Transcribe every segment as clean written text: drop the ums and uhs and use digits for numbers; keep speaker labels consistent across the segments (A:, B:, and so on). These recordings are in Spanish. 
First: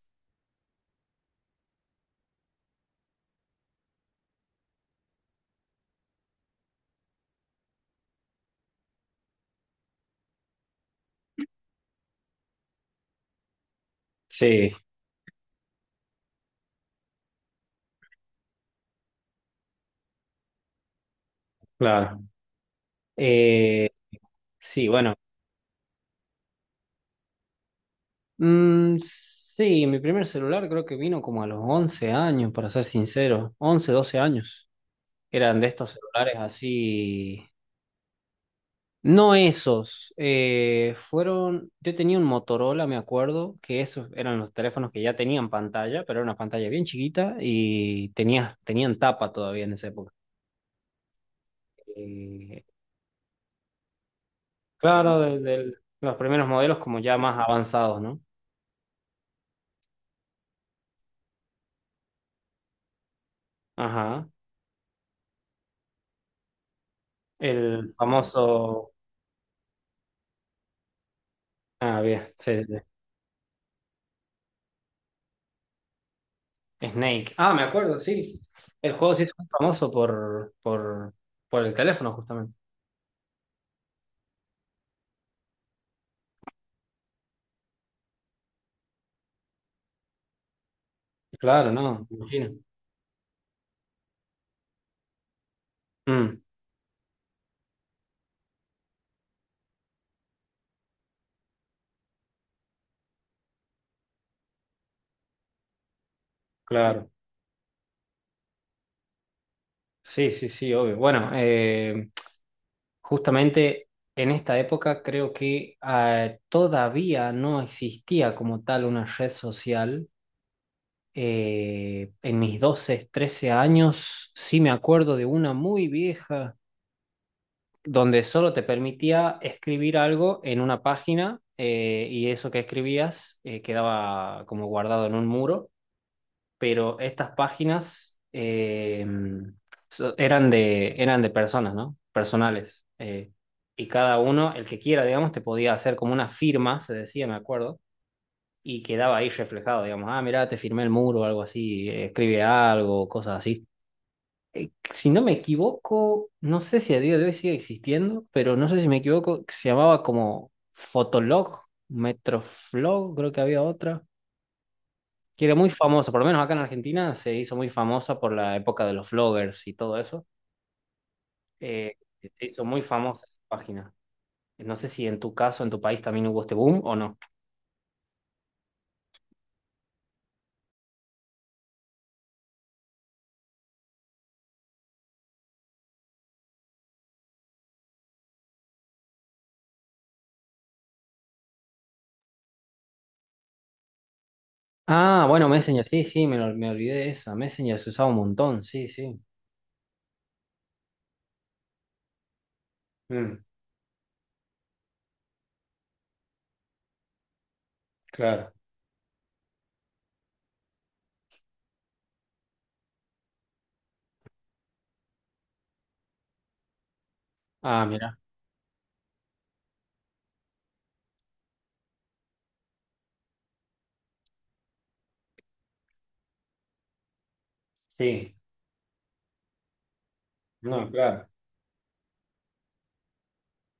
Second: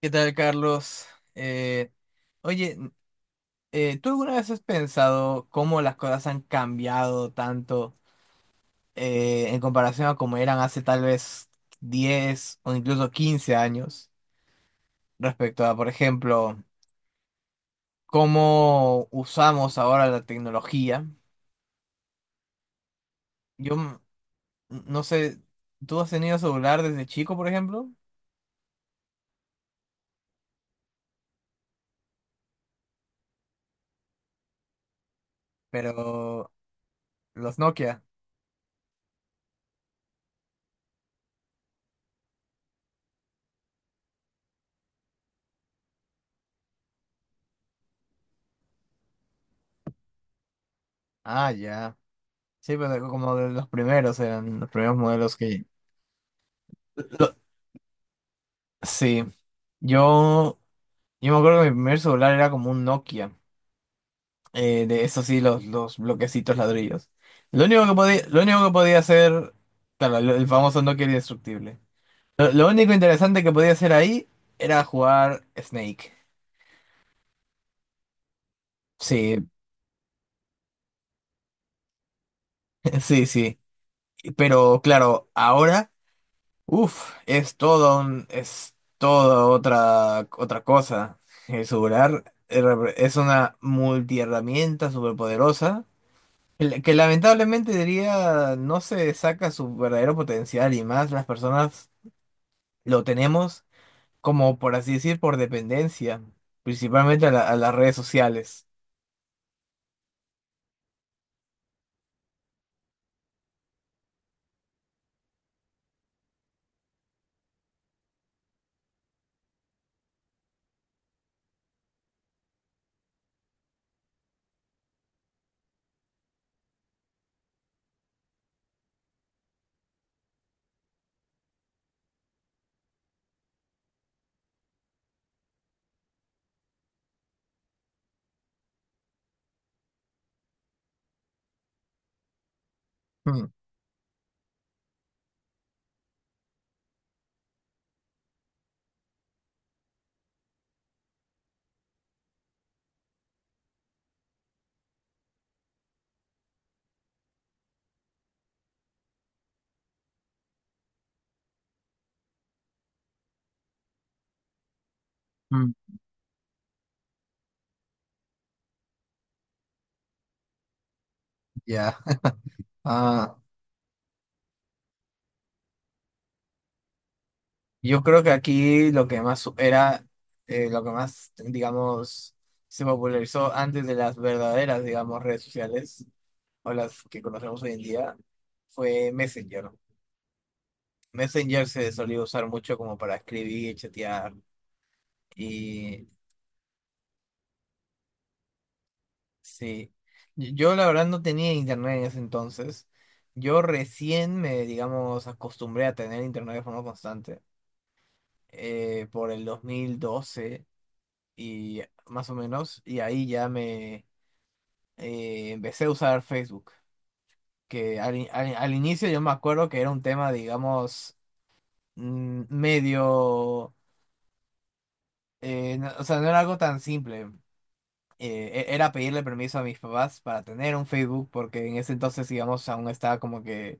A: ¿Qué tal, Carlos? Eh, oye, ¿tú alguna vez has pensado cómo las cosas han cambiado tanto en comparación a cómo eran hace tal vez 10 o incluso 15 años
B: Sí,
A: respecto a, por ejemplo, cómo usamos ahora la tecnología?
B: claro.
A: Yo
B: Eh,
A: m-
B: sí,
A: no
B: bueno.
A: sé, ¿tú has tenido celular desde chico, por ejemplo?
B: Mm, sí, mi primer celular creo que vino como a los 11 años, para ser sincero. 11, 12 años. Eran de estos celulares
A: Pero
B: así.
A: los Nokia.
B: No esos, fueron, yo tenía un Motorola, me acuerdo, que esos eran los teléfonos que ya tenían pantalla, pero era una pantalla bien chiquita y tenía, tenían tapa todavía en esa época.
A: Ah, ya.
B: Eh,
A: Sí, pero como de los primeros eran los primeros
B: claro,
A: modelos
B: de,
A: que.
B: de los primeros modelos como ya más avanzados, ¿no?
A: Sí, yo, yo me acuerdo que mi primer celular era como un Nokia,
B: Ajá.
A: de eso sí, los bloquecitos ladrillos.
B: El
A: Lo único que
B: famoso,
A: podía hacer, claro, el famoso Nokia era indestructible.
B: ah, bien,
A: Lo,
B: sí,
A: lo
B: sí,
A: único interesante que podía hacer ahí era jugar Snake.
B: sí. Snake. Ah, me acuerdo, sí. El juego sí es
A: Sí,
B: famoso por el teléfono, justamente.
A: sí, sí. Pero claro, ahora, uff, es toda otra cosa. El
B: Claro, no, me
A: celular
B: imagino.
A: es una multiherramienta superpoderosa,
B: Mm,
A: que lamentablemente diría no se saca su verdadero potencial y más las personas lo tenemos como por así decir por dependencia,
B: claro.
A: principalmente a, a las redes sociales.
B: Sí, sí, sí, obvio. Bueno, justamente en esta época creo que todavía no existía como tal una red social. En mis 12, 13 años sí me acuerdo de una muy vieja donde solo te permitía escribir algo en una página, y eso que escribías, quedaba como guardado en un muro. Pero estas páginas, eran de personas, ¿no? Personales. eh,
A: Mm,
B: y cada uno, el que quiera, digamos, te podía hacer como una firma, se decía, me acuerdo, y quedaba ahí reflejado, digamos, ah, mirá, te firmé el muro, o algo así, escribe algo, cosas así. Si no me equivoco, no sé si a día de hoy sigue existiendo, pero no sé si me equivoco, se llamaba como Fotolog, Metroflog, creo que había otra que era muy
A: mm,
B: famosa, por lo menos acá en Argentina se hizo muy famosa por la época de los vloggers y todo eso. Eh,
A: ya.
B: se hizo muy famosa
A: Ah,
B: esa página. No sé si en tu caso, en tu país también hubo este boom o no.
A: yo creo que aquí lo que más, digamos, se popularizó antes de las verdaderas, digamos, redes sociales o las que conocemos hoy en día fue Messenger. Messenger se solía usar mucho como para escribir, chatear.
B: Ah, bueno, Messenger, sí, sí, me olvidé de esa. Messenger se usaba un montón, sí, sí.
A: Sí, yo la verdad no tenía internet en ese entonces.
B: Mm,
A: Yo recién me, digamos, acostumbré a tener internet de forma constante
B: claro.
A: por el 2012 y más o menos, y ahí ya me empecé a usar Facebook,
B: Ah,
A: que al,
B: mira.
A: in- al- al inicio yo me acuerdo que era un tema, digamos, medio, o sea, no era algo tan simple.
B: Sí.
A: Era pedirle permiso a mis papás para tener un
B: No, claro.
A: Facebook, porque en ese entonces, digamos, aún estaba como que.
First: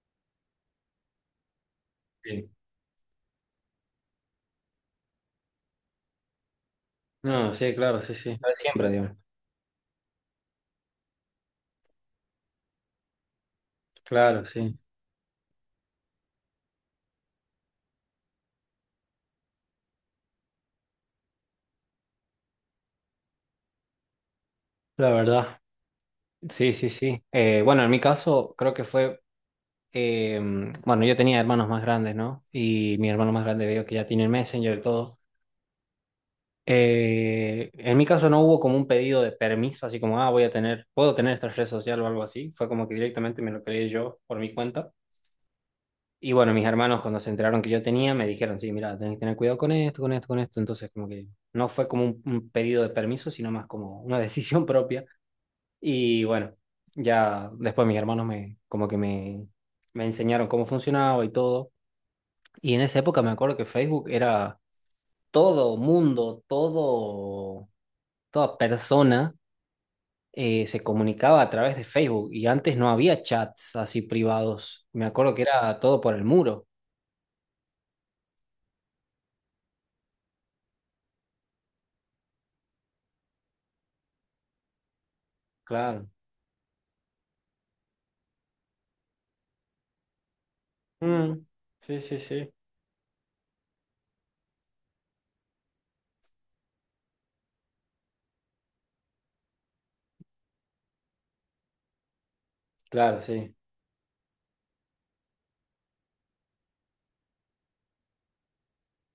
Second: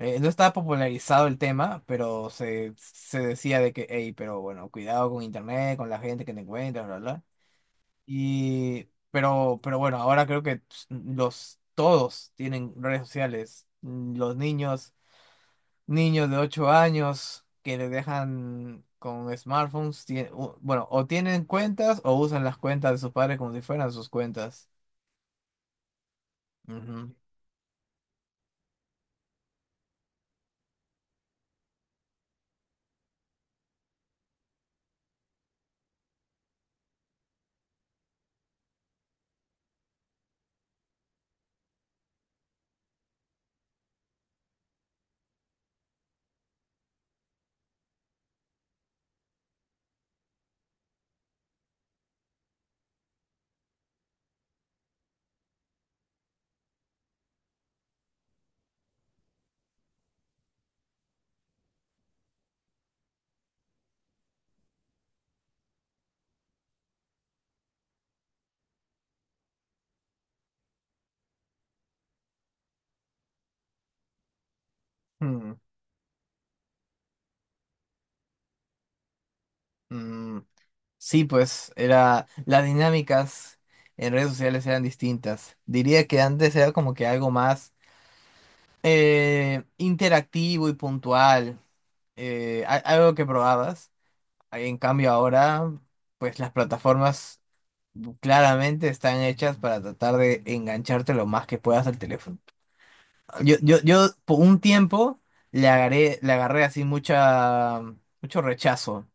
A: No estaba popularizado el tema, pero
B: Sí.
A: se decía de que, hey, pero bueno, cuidado con internet, con la gente que te encuentras, bla, bla.
B: No, sí, claro, sí, sí. Lo de siempre, digamos.
A: Pero bueno, ahora creo que todos tienen redes sociales. Los
B: Claro, sí.
A: niños de 8 años que les dejan con smartphones, bueno, o tienen cuentas o usan las cuentas de sus padres como si fueran sus cuentas.
B: La verdad. Sí, sí,
A: Ujú.
B: sí. Bueno, en mi caso creo que fue, eh, bueno, yo tenía hermanos más grandes, ¿no? Y mi hermano más grande veo que ya tiene el Messenger y todo. En mi caso no hubo como un pedido de permiso, así como, ah, voy a tener, puedo tener esta red social o algo así. Fue como que directamente me lo creé yo por mi cuenta. Y bueno, mis hermanos cuando se enteraron que yo tenía, me dijeron, sí, mira, tenés que tener cuidado con esto, con esto, con esto. Entonces, como que no fue como un pedido de permiso, sino más como una decisión propia. Y bueno, ya después mis hermanos como que me enseñaron cómo funcionaba y todo. Y en esa época me acuerdo que Facebook era todo mundo, todo, toda persona, se comunicaba a través de Facebook, y antes no había chats así privados. Me acuerdo que
A: Mm,
B: era todo por el muro.
A: mm. Sí, pues era las dinámicas en redes sociales eran distintas. Diría
B: Claro.
A: que antes era como que algo más interactivo y
B: Mm,
A: puntual,
B: sí, sí, sí.
A: algo que probabas. En cambio ahora, pues las plataformas claramente están hechas para tratar de engancharte lo más que puedas al teléfono.
B: Claro, sí.
A: Yo por un tiempo le agarré así mucho rechazo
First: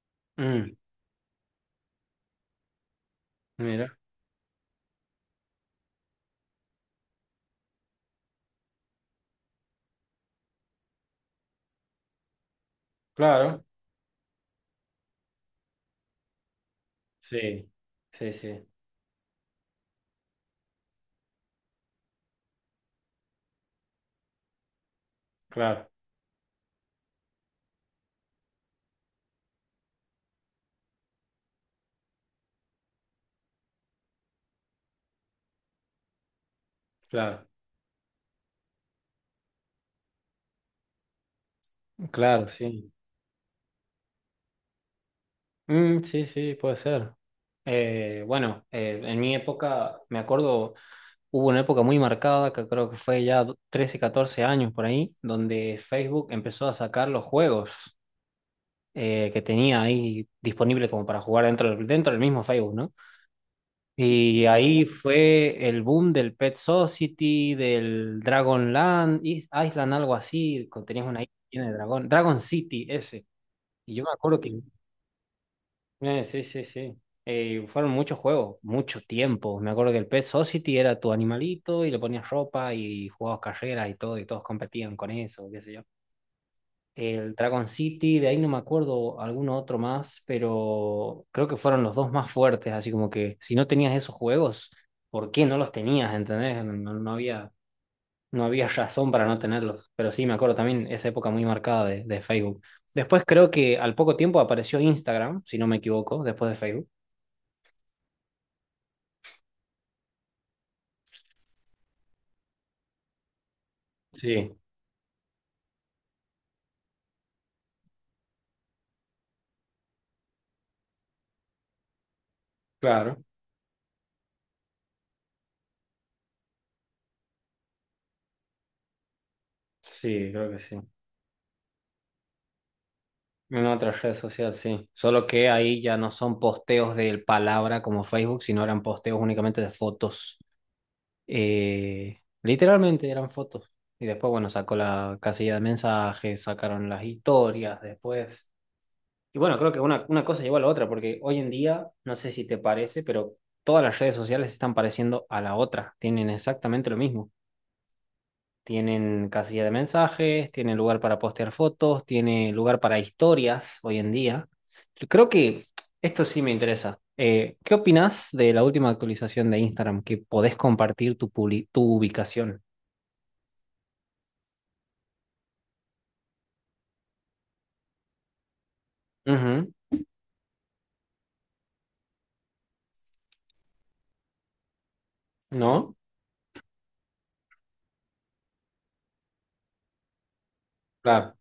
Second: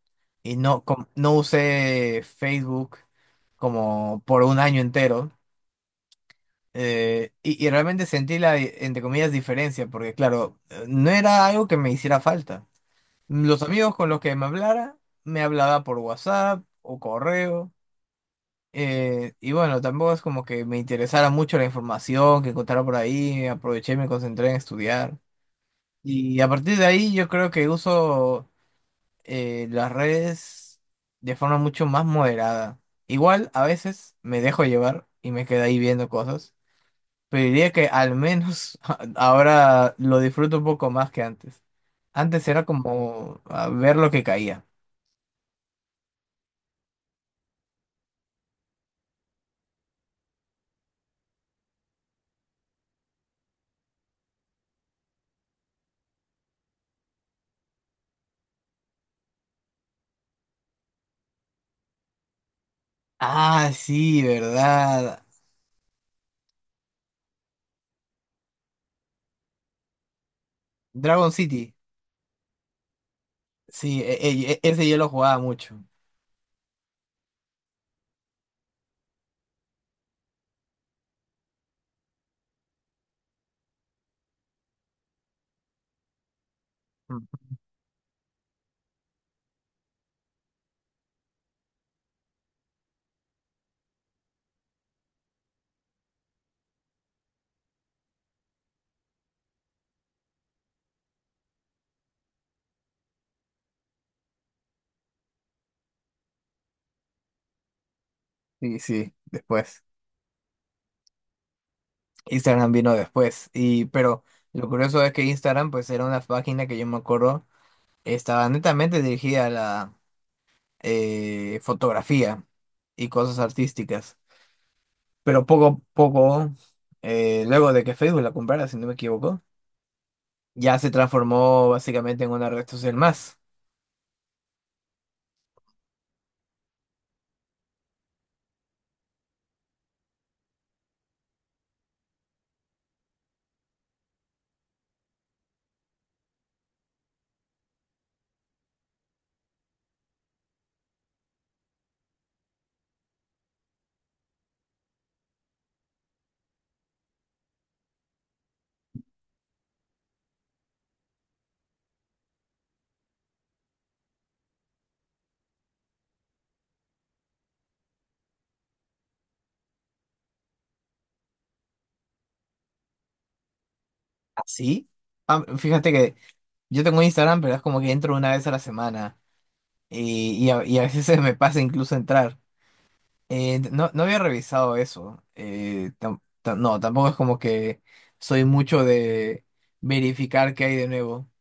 A: y
B: Mm,
A: no usé Facebook
B: mira.
A: como por un año entero. Y realmente sentí la, entre comillas, diferencia, porque claro, no era algo que me hiciera falta. Los
B: Claro.
A: amigos con los que me hablara, me hablaba por WhatsApp o
B: Sí.
A: correo.
B: Sí, sí.
A: Y bueno, tampoco es como que me interesara mucho la información que encontrara por ahí, aproveché y me concentré en estudiar.
B: Claro,
A: Y a partir de ahí yo creo que uso las redes de forma mucho más moderada. Igual a veces me dejo llevar y me quedo ahí viendo cosas, pero
B: claro.
A: diría que al menos ahora lo disfruto un poco más que antes. Antes
B: Claro,
A: era
B: sí.
A: como a ver lo que caía.
B: Mm, sí, sí, puede ser. Bueno, en mi época me acuerdo. Hubo una época muy marcada, que creo que fue ya 13, 14 años por ahí, donde Facebook empezó a sacar los juegos, que tenía ahí disponibles como para jugar dentro del mismo Facebook, ¿no?
A: Ah, sí,
B: Y ahí
A: verdad.
B: fue el boom del Pet Society, del Dragon Land, Island, algo así, tenías una
A: Dragon
B: isla llena de
A: City.
B: dragón, Dragon City ese. Y
A: Sí,
B: yo me acuerdo que.
A: ese yo lo jugaba mucho.
B: Sí, sí, sí. Fueron muchos juegos, mucho tiempo. Me acuerdo que el Pet Society era tu animalito y le ponías ropa y jugabas carreras y todo, y todos competían con eso, qué sé yo.
A: Mm.
B: El Dragon City, de ahí no me acuerdo alguno otro más, pero creo que fueron los dos más fuertes, así como que si no tenías esos juegos, ¿por qué no los tenías? ¿Entendés? No había razón para no tenerlos. Pero sí, me acuerdo también esa época muy marcada de Facebook. Después creo que al poco tiempo apareció Instagram, si no me equivoco, después de Facebook.
A: Sí, sí, después. Instagram vino después. Pero
B: Sí,
A: lo curioso es que Instagram, pues, era una página que yo me acuerdo, estaba netamente dirigida a la fotografía y
B: claro.
A: cosas artísticas. Pero poco a poco, luego de que Facebook la comprara, si no me equivoco,
B: Sí, creo que sí.
A: ya se transformó básicamente en una red social más.
B: En otra red social, sí. Solo que ahí ya no son posteos de palabra como Facebook, sino eran posteos únicamente de fotos. Literalmente eran fotos. Y después, bueno, sacó la casilla de mensajes, sacaron las historias después. Y bueno, creo que una cosa llevó a la otra, porque hoy en día, no sé si te parece, pero todas las redes sociales están pareciendo a la otra. Tienen exactamente lo mismo. Tienen casilla de mensajes, tienen lugar para postear fotos, tiene lugar para historias hoy en día. Creo que esto sí me interesa. ¿Qué opinas de la última actualización de Instagram que podés compartir tu ubicación?
A: ¿Así? Ah, fíjate que yo tengo Instagram, pero es como que entro una vez a la semana.
B: Ujú,
A: Y a veces se me pasa incluso entrar. No, no había revisado eso.
B: ¿no?
A: No, tampoco es como que soy mucho de verificar qué hay de nuevo.
B: Claro.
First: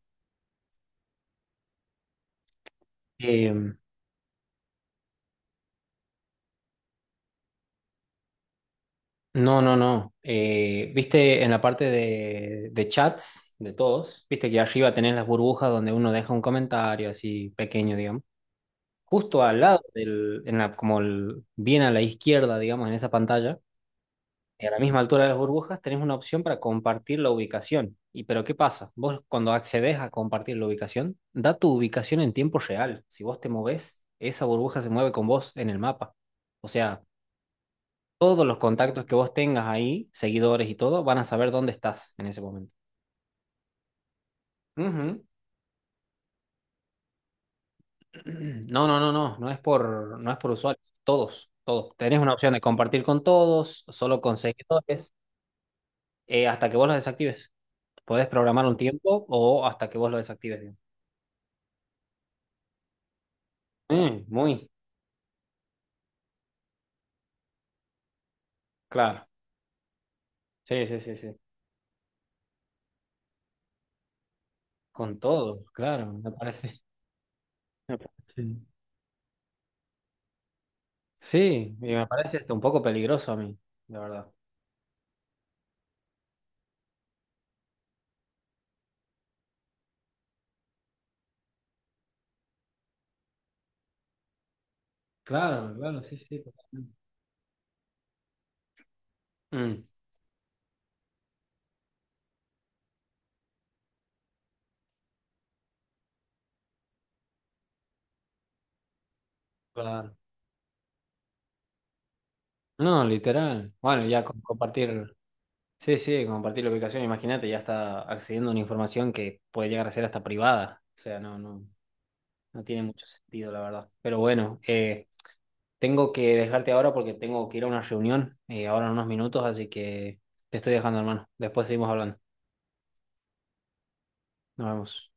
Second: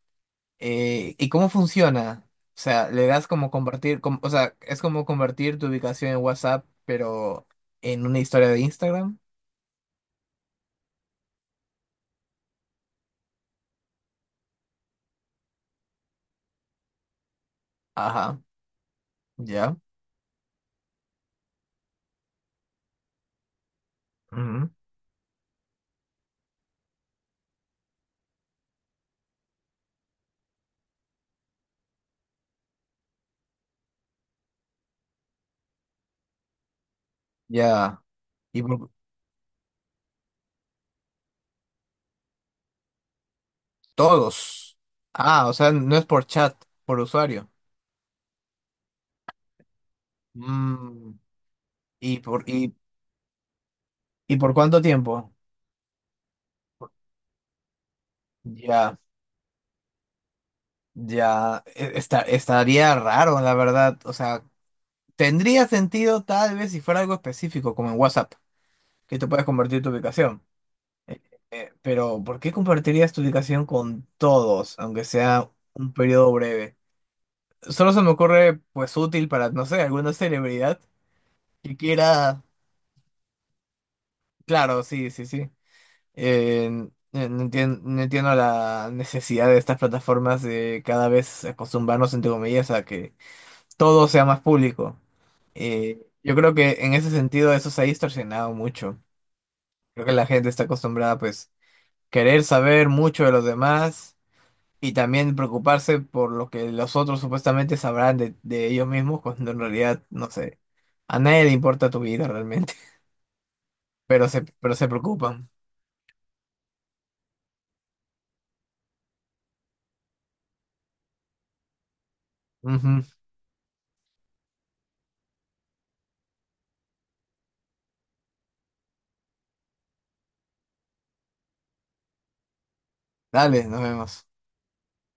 A: ¿Y cómo funciona? O sea, le das como
B: Eh,
A: compartir, o sea, es como convertir tu ubicación en WhatsApp, pero en una historia de Instagram.
B: no, no, no. Viste en la parte de chats de todos, viste que arriba tenés las burbujas donde uno deja un comentario así pequeño, digamos.
A: Ajá,
B: Justo al
A: ya.
B: lado del, en la, bien a la izquierda, digamos, en esa pantalla, a
A: Ujú,
B: la misma altura de las burbujas, tenés una opción para compartir la ubicación. Y pero ¿qué pasa? Vos cuando accedes a compartir la ubicación, da tu ubicación en tiempo real. Si vos te movés, esa burbuja se mueve con vos en el mapa. O sea,
A: ya.
B: todos los
A: Y por-
B: contactos que vos tengas ahí, seguidores y todo, van a saber dónde estás en ese momento.
A: Todos.
B: Ujú.
A: Ah, o sea, no es por chat, por usuario.
B: No, no, no, no, no es por usuarios
A: Mm,
B: todos, todos. Tenés
A: ¿Y
B: una opción de compartir con todos, solo con
A: por cuánto
B: seguidores.
A: tiempo?
B: Hasta que vos lo desactives. Podés programar un
A: Ya.
B: tiempo o hasta que vos lo desactives, digamos.
A: Ya, estaría raro, la verdad. O
B: Mm,
A: sea,
B: muy
A: tendría sentido tal vez si fuera algo específico, como en WhatsApp, que
B: claro.
A: tú puedes compartir tu ubicación.
B: Sí, sí, sí,
A: Eh,
B: sí.
A: Pero, ¿por qué compartirías tu ubicación con todos, aunque
B: Con
A: sea
B: todo,
A: un
B: claro, me
A: periodo breve?
B: parece.
A: Solo
B: me
A: se me
B: parece-
A: ocurre, pues, útil para, no sé, alguna celebridad que
B: Sí, y me parece
A: quiera.
B: hasta un poco peligroso a mí, la verdad.
A: Claro, sí, sí, sí. No entiendo la necesidad de estas plataformas de cada vez acostumbrarnos, entre comillas, a que todo sea más público.
B: Claro, claro, sí,
A: Yo
B: sí,
A: creo que
B: totalmente.
A: en ese sentido eso se ha distorsionado mucho.
B: Mm,
A: Creo que la gente está acostumbrada pues querer saber mucho de los demás y también preocuparse por lo que los otros supuestamente sabrán de ellos mismos cuando en realidad,
B: claro.
A: no sé, a nadie le importa tu vida realmente,
B: No, literal. Bueno, ya
A: pero se, pero se
B: compartir,
A: preocupan.
B: sí, sí, compartir la ubicación, imagínate, ya está accediendo a una información que puede llegar a ser hasta privada. O sea, no, no, no tiene
A: Ujú.
B: mucho sentido, la verdad. Pero bueno, tengo que dejarte ahora porque tengo que ir a una reunión, ahora en unos minutos, así que te estoy dejando, hermano. Después seguimos hablando.
A: Dale, nos vemos.
B: Nos vemos.